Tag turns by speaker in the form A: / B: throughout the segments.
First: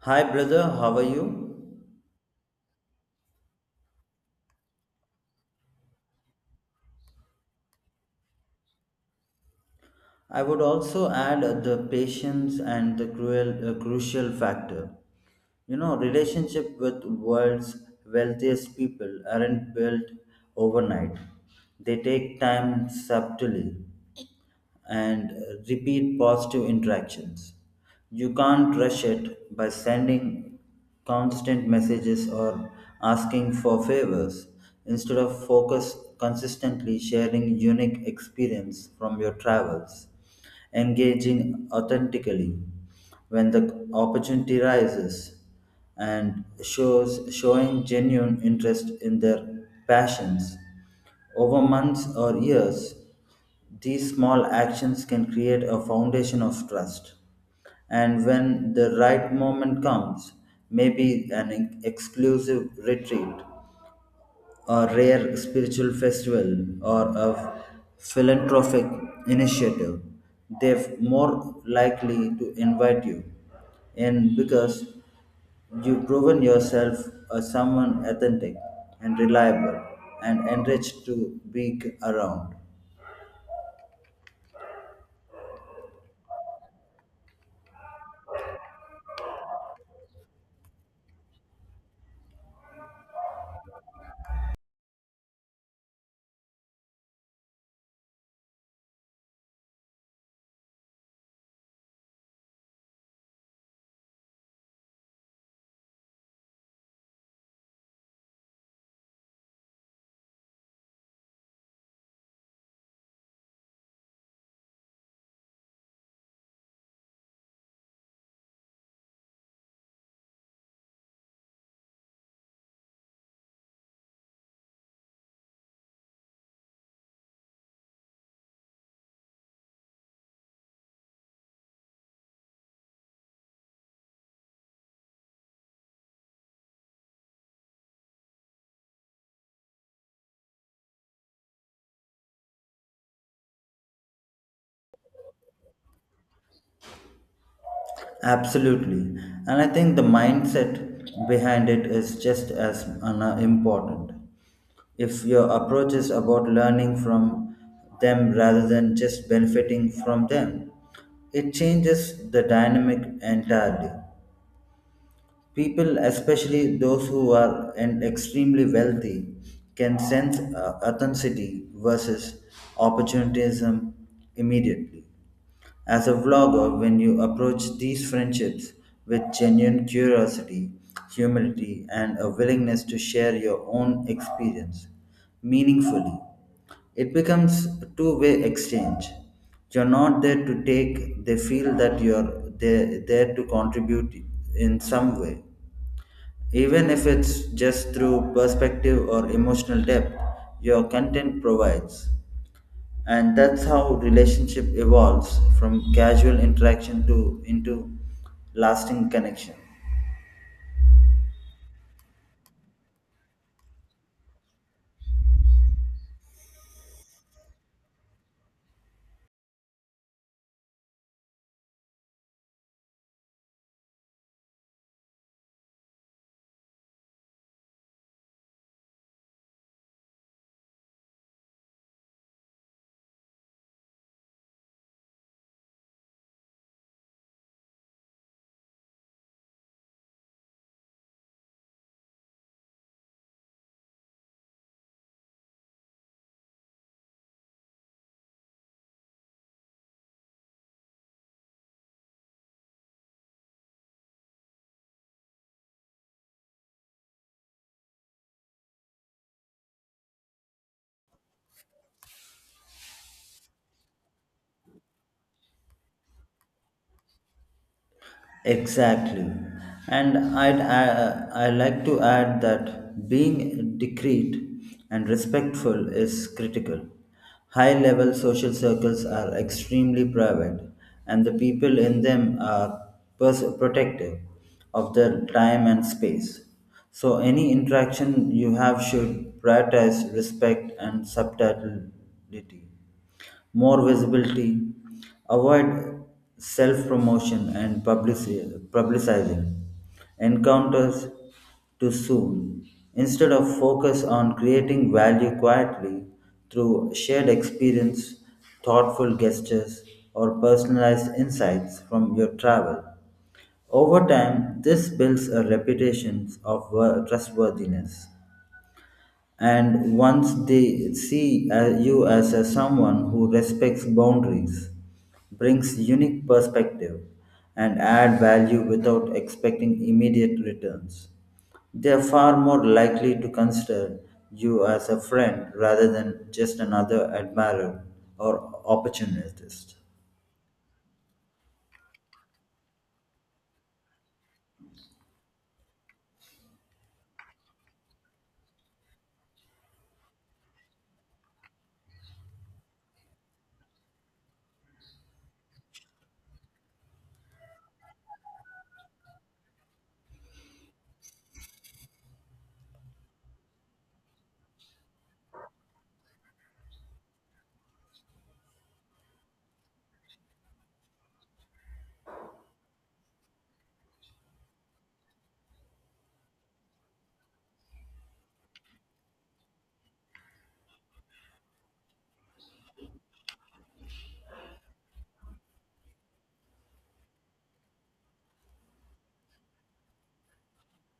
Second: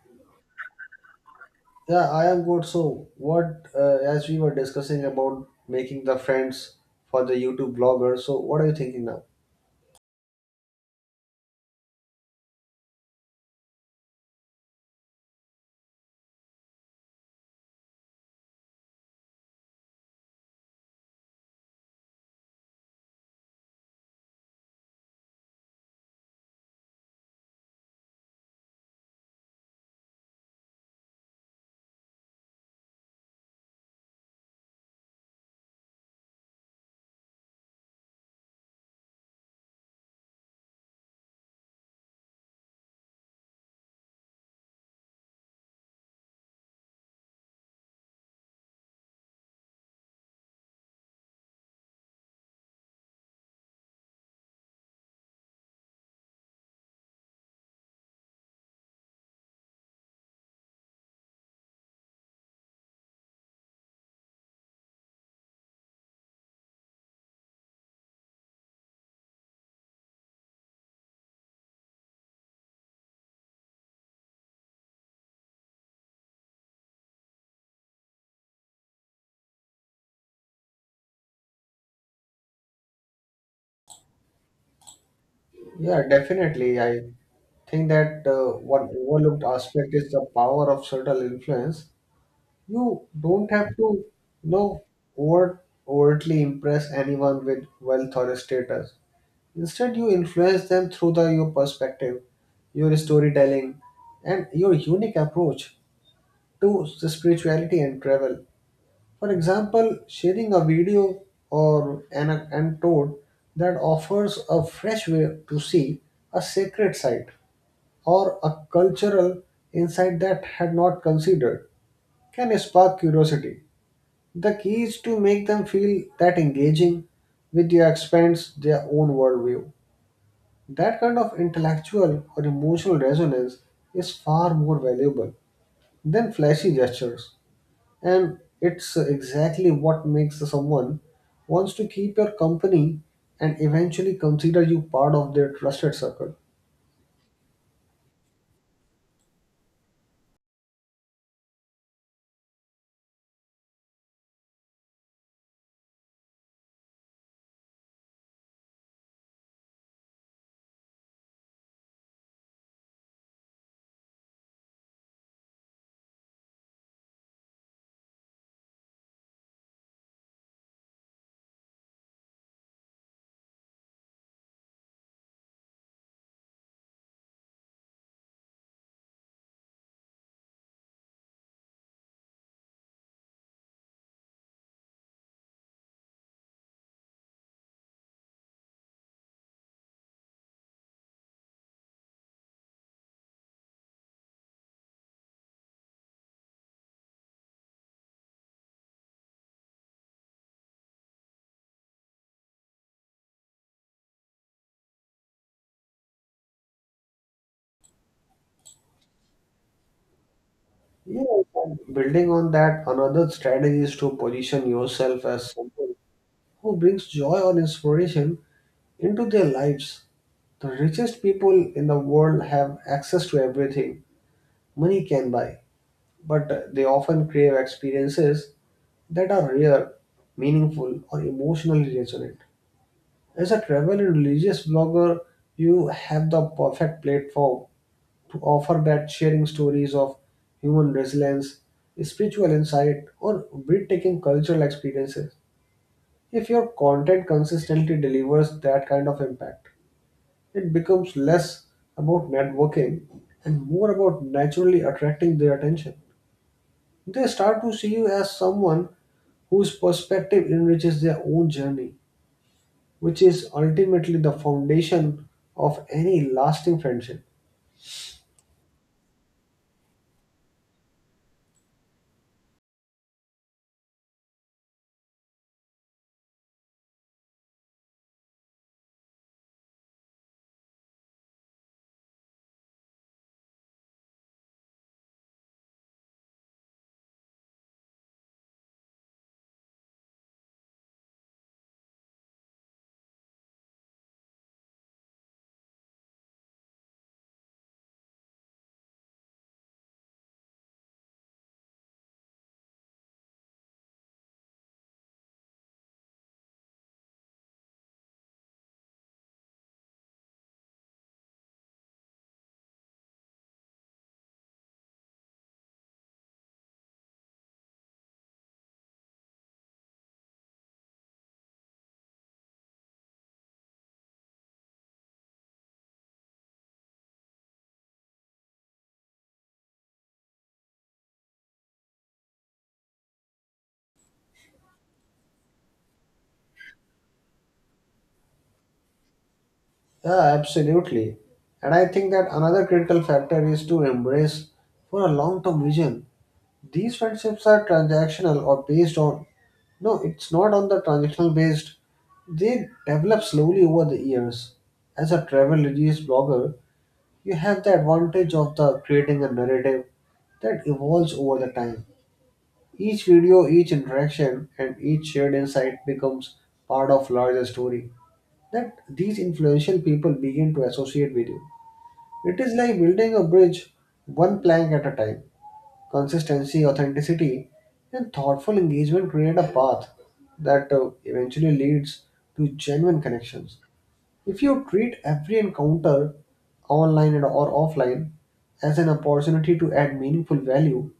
A: Hi, brother, how are you?
B: Yeah, I am good. So, what, as we were discussing about making the friends for the YouTube blogger, so what are you thinking now?
A: I would also add the patience and the crucial factor. You know, relationship with world's wealthiest people aren't built overnight. They take time subtly, and repeat positive interactions. You can't rush it by sending constant messages or asking for favors. Instead of focus consistently sharing unique experience from your travels, engaging authentically when the opportunity rises and shows showing genuine interest in their passions over months or years these small actions can create a foundation of trust. And when the right moment comes, maybe an exclusive retreat, a rare spiritual festival, or a philanthropic initiative, they're more likely to invite you. And because you've proven yourself as someone authentic and reliable and enriched to be around.
B: Yeah, definitely. I think that one overlooked aspect is the power of subtle influence. You don't have to, know, overtly impress anyone with wealth or status. Instead, you influence them through your perspective, your storytelling, and your unique approach to the spirituality and travel. For example, sharing a video or an anecdote that offers a fresh way to see a sacred site or a cultural insight that had not considered can spark curiosity. The key is to make them feel that engaging with you expands their own worldview. That kind of intellectual or emotional resonance is far more valuable than flashy gestures. And it's exactly what makes someone wants to keep your company and eventually consider you part of their trusted circle.
A: Absolutely. And I think the mindset behind it is just as important. If your approach is about learning from them rather than just benefiting from them, it changes the dynamic entirely. People, especially those who are and extremely wealthy, can sense authenticity versus opportunism immediately. As a vlogger, when you approach these friendships with genuine curiosity, humility, and a willingness to share your own experience meaningfully, it becomes a two-way exchange. You're not there to take, they feel that you're there, to contribute in some way. Even if it's just through perspective or emotional depth, your content provides and that's how relationship evolves from casual interaction to into lasting connection.
B: Yeah, and building on that, another strategy is to position yourself as someone who brings joy or inspiration into their lives. The richest people in the world have access to everything money can buy, but they often crave experiences that are rare, meaningful, or emotionally resonant. As a travel and religious blogger, you have the perfect platform to offer that, sharing stories of human resilience, spiritual insight, or breathtaking cultural experiences. If your content consistently delivers that kind of impact, it becomes less about networking and more about naturally attracting their attention. They start to see you as someone whose perspective enriches their own journey, which is ultimately the foundation of any lasting friendship.
A: Exactly. And I like to add that being discreet and respectful is critical. High level social circles are extremely private, and the people in them are protective of their time and space. So, any interaction you have should prioritize respect and subtlety more visibility, avoid self promotion and publicizing encounters too soon. Instead of focus on creating value quietly through shared experience, thoughtful gestures, or personalized insights from your travel. Over time, this builds a reputation of trustworthiness and once they see you as a someone who respects boundaries brings unique perspective and add value without expecting immediate returns they are far more likely to consider you as a friend rather than just another admirer or opportunist.
B: Yeah, absolutely. And I think that another critical factor is to embrace for a long-term vision. These friendships are transactional or based on, no, it's not on the transactional based. They develop slowly over the years. As a travel reviews blogger, you have the advantage of the creating a narrative that evolves over the time. Each video, each interaction, and each shared insight becomes part of larger story that these influential people begin to associate with you. It is like building a bridge one plank at a time. Consistency, authenticity, and thoughtful engagement create a path that eventually leads to genuine connections. If you treat every encounter, online and or offline, as an opportunity to add meaningful value,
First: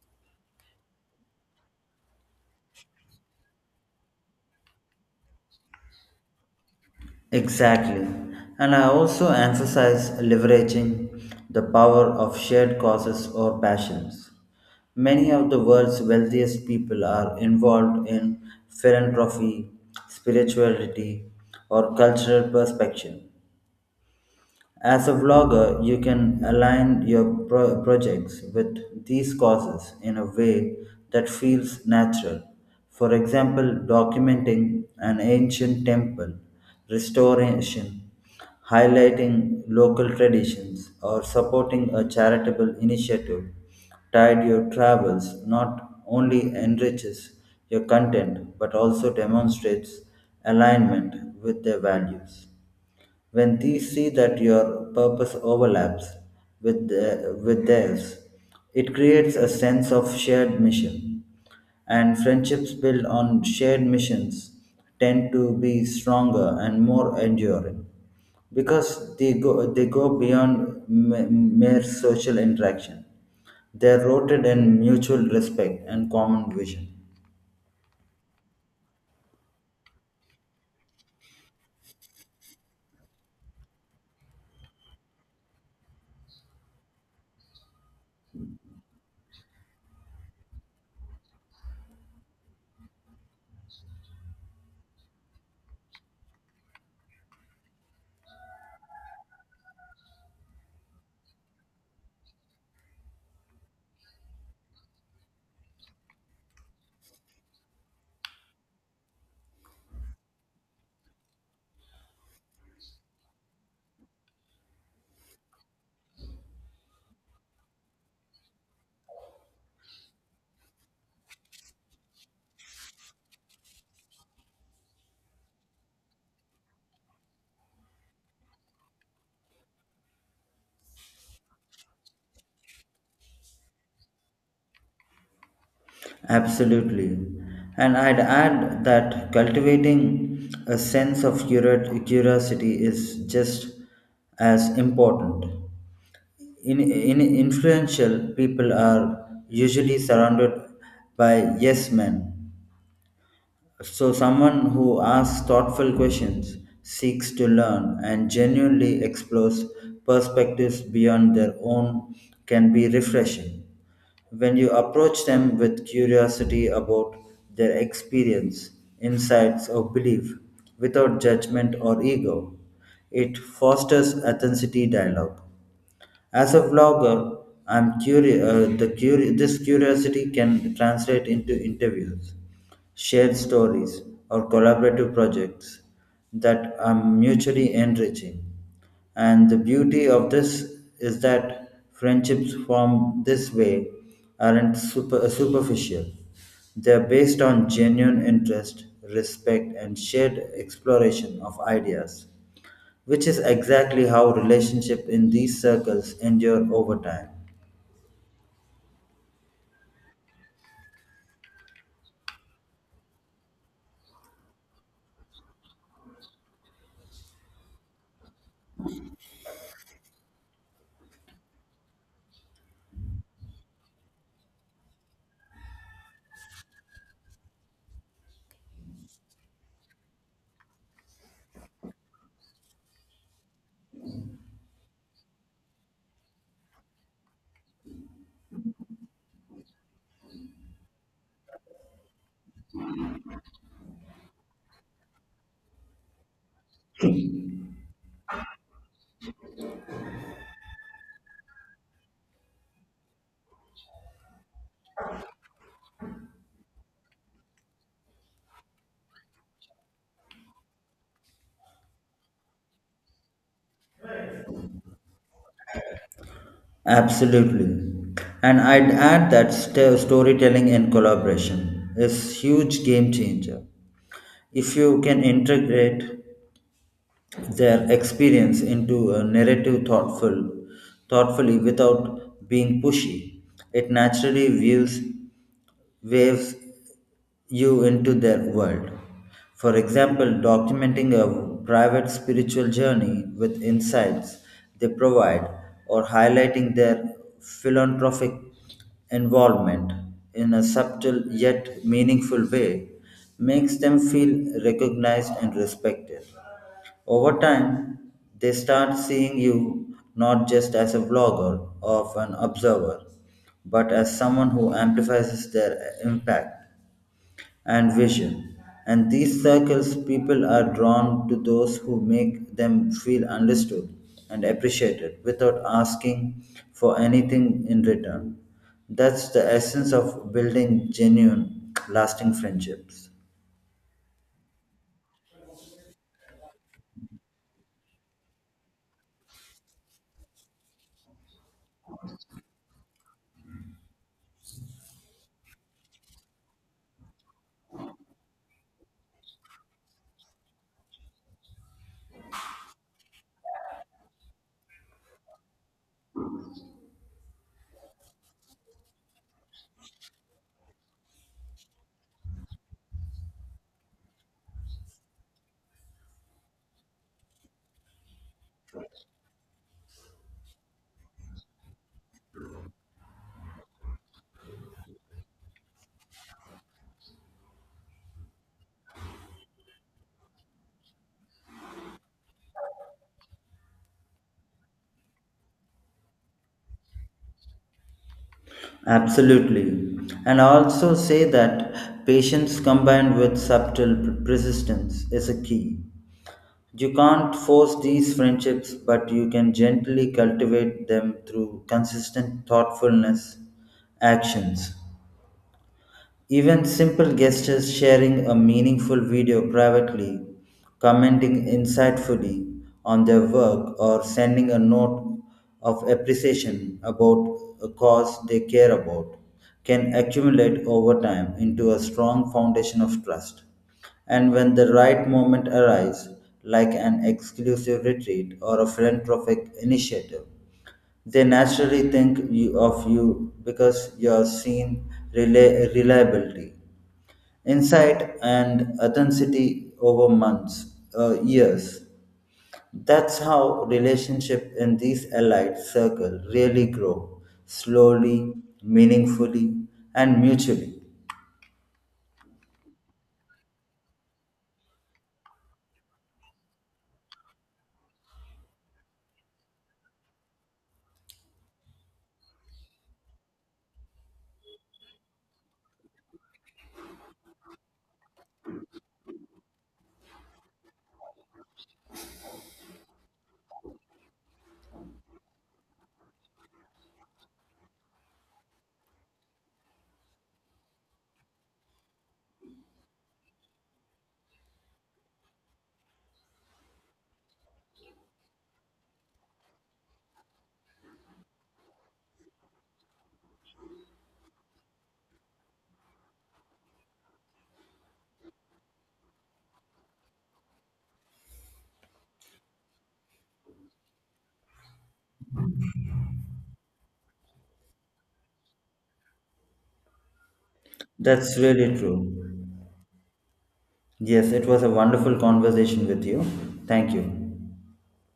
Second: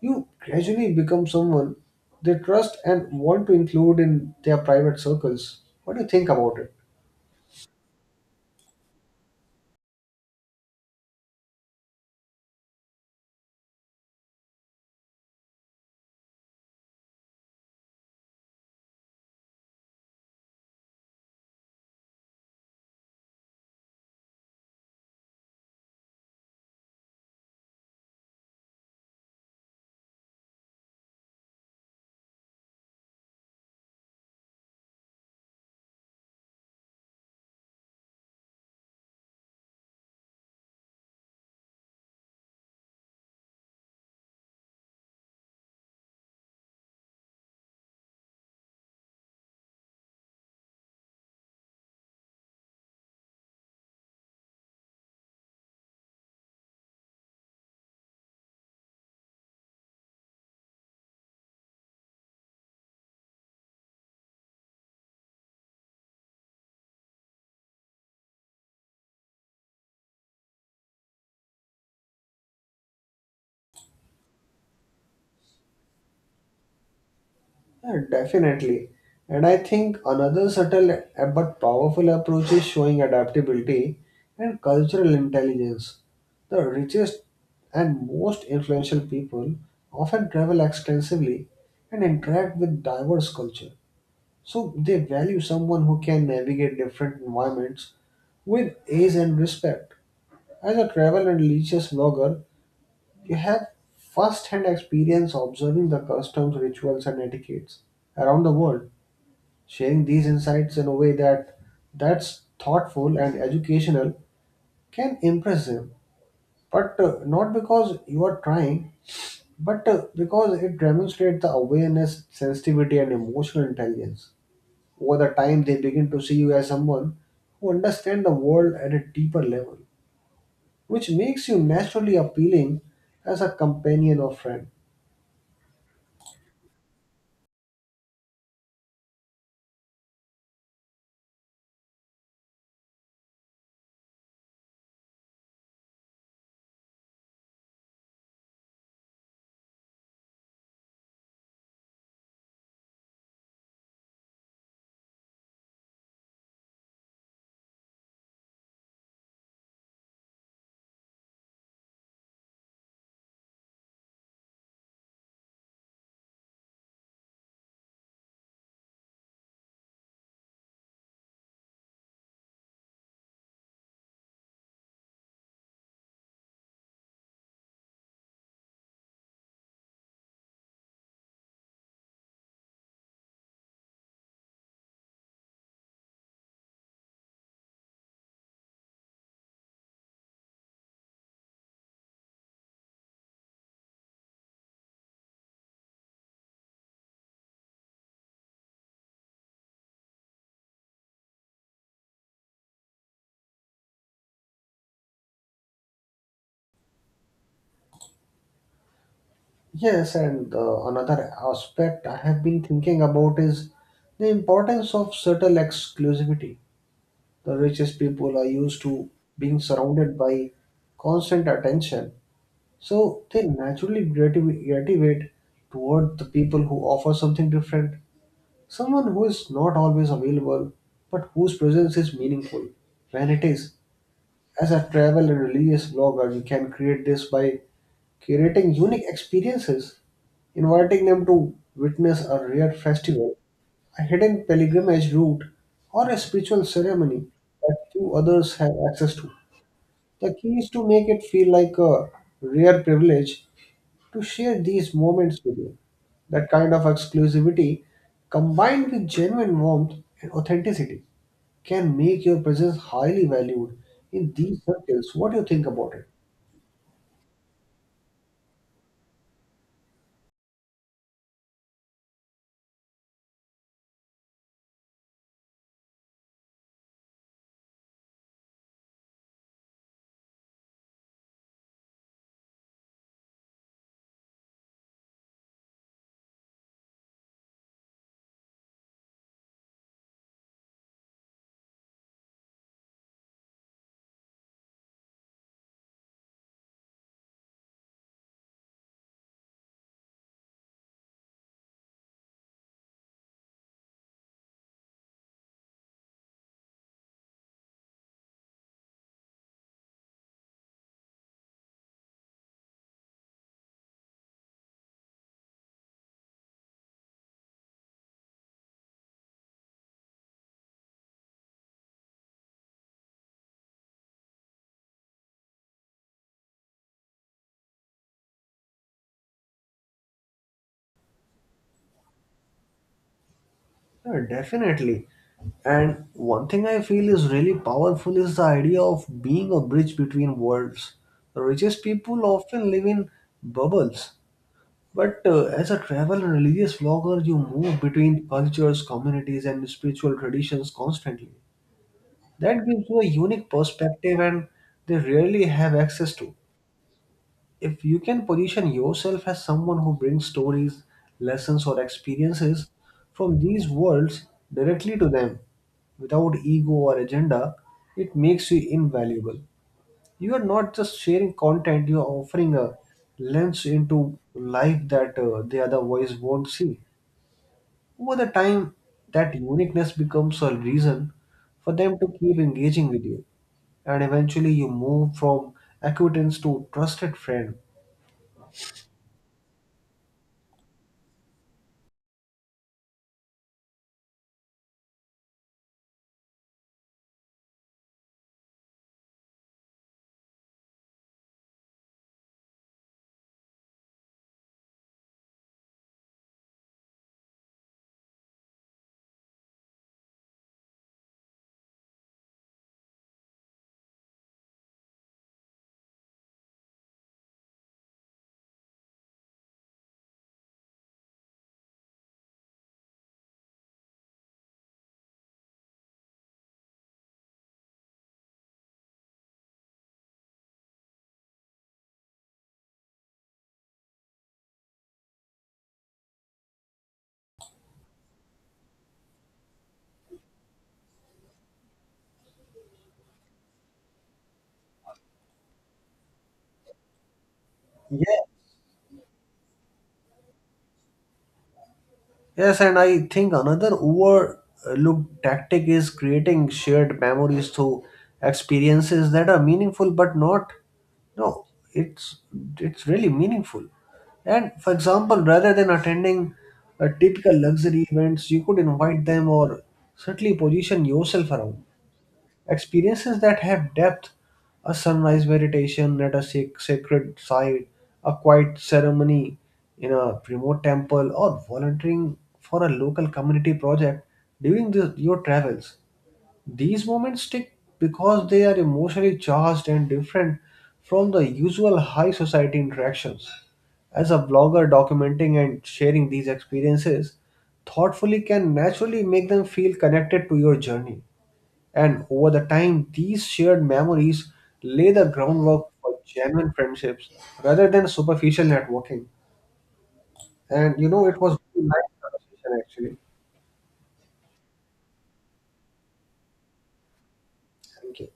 B: you gradually become someone they trust and want to include in their private circles. What do you think about it?
A: Exactly. And I also emphasize leveraging the power of shared causes or passions. Many of the world's wealthiest people are involved in philanthropy, spirituality, or cultural perspective, as a vlogger, you can align your projects with these causes in a way that feels natural. For example, documenting an ancient temple, restoration, highlighting local traditions, or supporting a charitable initiative tied to your travels not only enriches your content but also demonstrates alignment with their values. When they see that your purpose overlaps with theirs, it creates a sense of shared mission. And friendships built on shared missions tend to be stronger and more enduring because they go beyond mere social interaction. They are rooted in mutual respect and common vision.
B: Yeah, definitely. And I think another subtle but powerful approach is showing adaptability and cultural intelligence. The richest and most influential people often travel extensively and interact with diverse culture. So they value someone who can navigate different environments with ease and respect. As a travel and religious vlogger, you have first-hand experience observing the customs, rituals, and etiquettes around the world. Sharing these insights in a way that's thoughtful and educational can impress them, but not because you are trying, but because it demonstrates the awareness, sensitivity, and emotional intelligence. Over the time, they begin to see you as someone who understands the world at a deeper level, which makes you naturally appealing as a companion or friend.
A: Absolutely. And I'd add that cultivating a sense of curiosity is just as important. In influential people are usually surrounded by yes men so, someone who asks thoughtful questions, seeks to learn, and genuinely explores perspectives beyond their own can be refreshing. When you approach them with curiosity about their experience, insights, or belief without judgment or ego, it fosters authenticity dialogue as a vlogger, I'm curi- the curi- this curiosity can translate into interviews, shared stories, or collaborative projects that are mutually enriching. And the beauty of this is that friendships formed this way aren't superficial. They're based on genuine interest, respect, and shared exploration of ideas which is exactly how relationship in these circles endure over time.
B: Yes, and another aspect I have been thinking about is the importance of subtle exclusivity. The richest people are used to being surrounded by constant attention, so they naturally gravitate toward the people who offer something different. Someone who is not always available, but whose presence is meaningful when it is. As a travel and religious blogger, you can create this by curating unique experiences, inviting them to witness a rare festival, a hidden pilgrimage route, or a spiritual ceremony that few others have access to. The key is to make it feel like a rare privilege to share these moments with you. That kind of exclusivity, combined with genuine warmth and authenticity, can make your presence highly valued in these circles. What do you think about it?
A: Absolutely. And I'd add that storytelling and collaboration is huge game changer. If you can integrate their experience into a narrative thoughtfully without being pushy, it naturally views waves you into their world. For example, documenting a private spiritual journey with insights they provide or highlighting their philanthropic involvement in a subtle yet meaningful way makes them feel recognized and respected. Over time, they start seeing you not just as a vlogger or an observer, but as someone who amplifies their impact and vision. And these circles, people are drawn to those who make them feel understood and appreciated without asking for anything in return. That's the essence of building genuine, lasting friendships.
B: Yeah, definitely. And one thing I feel is really powerful is the idea of being a bridge between worlds. The richest people often live in bubbles, but as a travel and religious vlogger, you move between cultures, communities, and spiritual traditions constantly. That gives you a unique perspective, and they rarely have access to. If you can position yourself as someone who brings stories, lessons, or experiences from these worlds directly to them, without ego or agenda, it makes you invaluable. You are not just sharing content, you are offering a lens into life that the other voice won't see. Over the time, that uniqueness becomes a reason for them to keep engaging with you, and eventually, you move from acquaintance to trusted friend.
A: Absolutely. And I also say that patience combined with subtle persistence is a key. You can't force these friendships, but you can gently cultivate them through consistent thoughtfulness actions. Even simple gestures, sharing a meaningful video privately, commenting insightfully on their work, or sending a note of appreciation about a cause they care about, can accumulate over time into a strong foundation of trust. And when the right moment arrives, like an exclusive retreat or a philanthropic initiative, they naturally of you because you are seen reliability insight and authenticity over months, years. That's how relationship in these allied circle really grow
B: Yeah.
A: slowly, meaningfully, and mutually.
B: Yes, and I think another overlooked tactic is creating shared memories through experiences that are meaningful but not no It's, it's really meaningful. And for example, rather than attending a typical luxury events, you could invite them or certainly position yourself around experiences that have depth, a sunrise meditation at a sacred site, a quiet ceremony in a remote temple, or volunteering for a local community project during your travels. These moments stick because they are emotionally charged and different from the usual high society interactions. As a blogger documenting and sharing these experiences thoughtfully can naturally make them feel connected to your journey. And over the time, these shared memories lay the groundwork for genuine friendships rather than superficial networking. And you know, it was
A: That's
B: really
A: really
B: nice
A: true.
B: conversation actually.
A: Yes, it was a wonderful conversation with you. Thank you.
B: Thank you.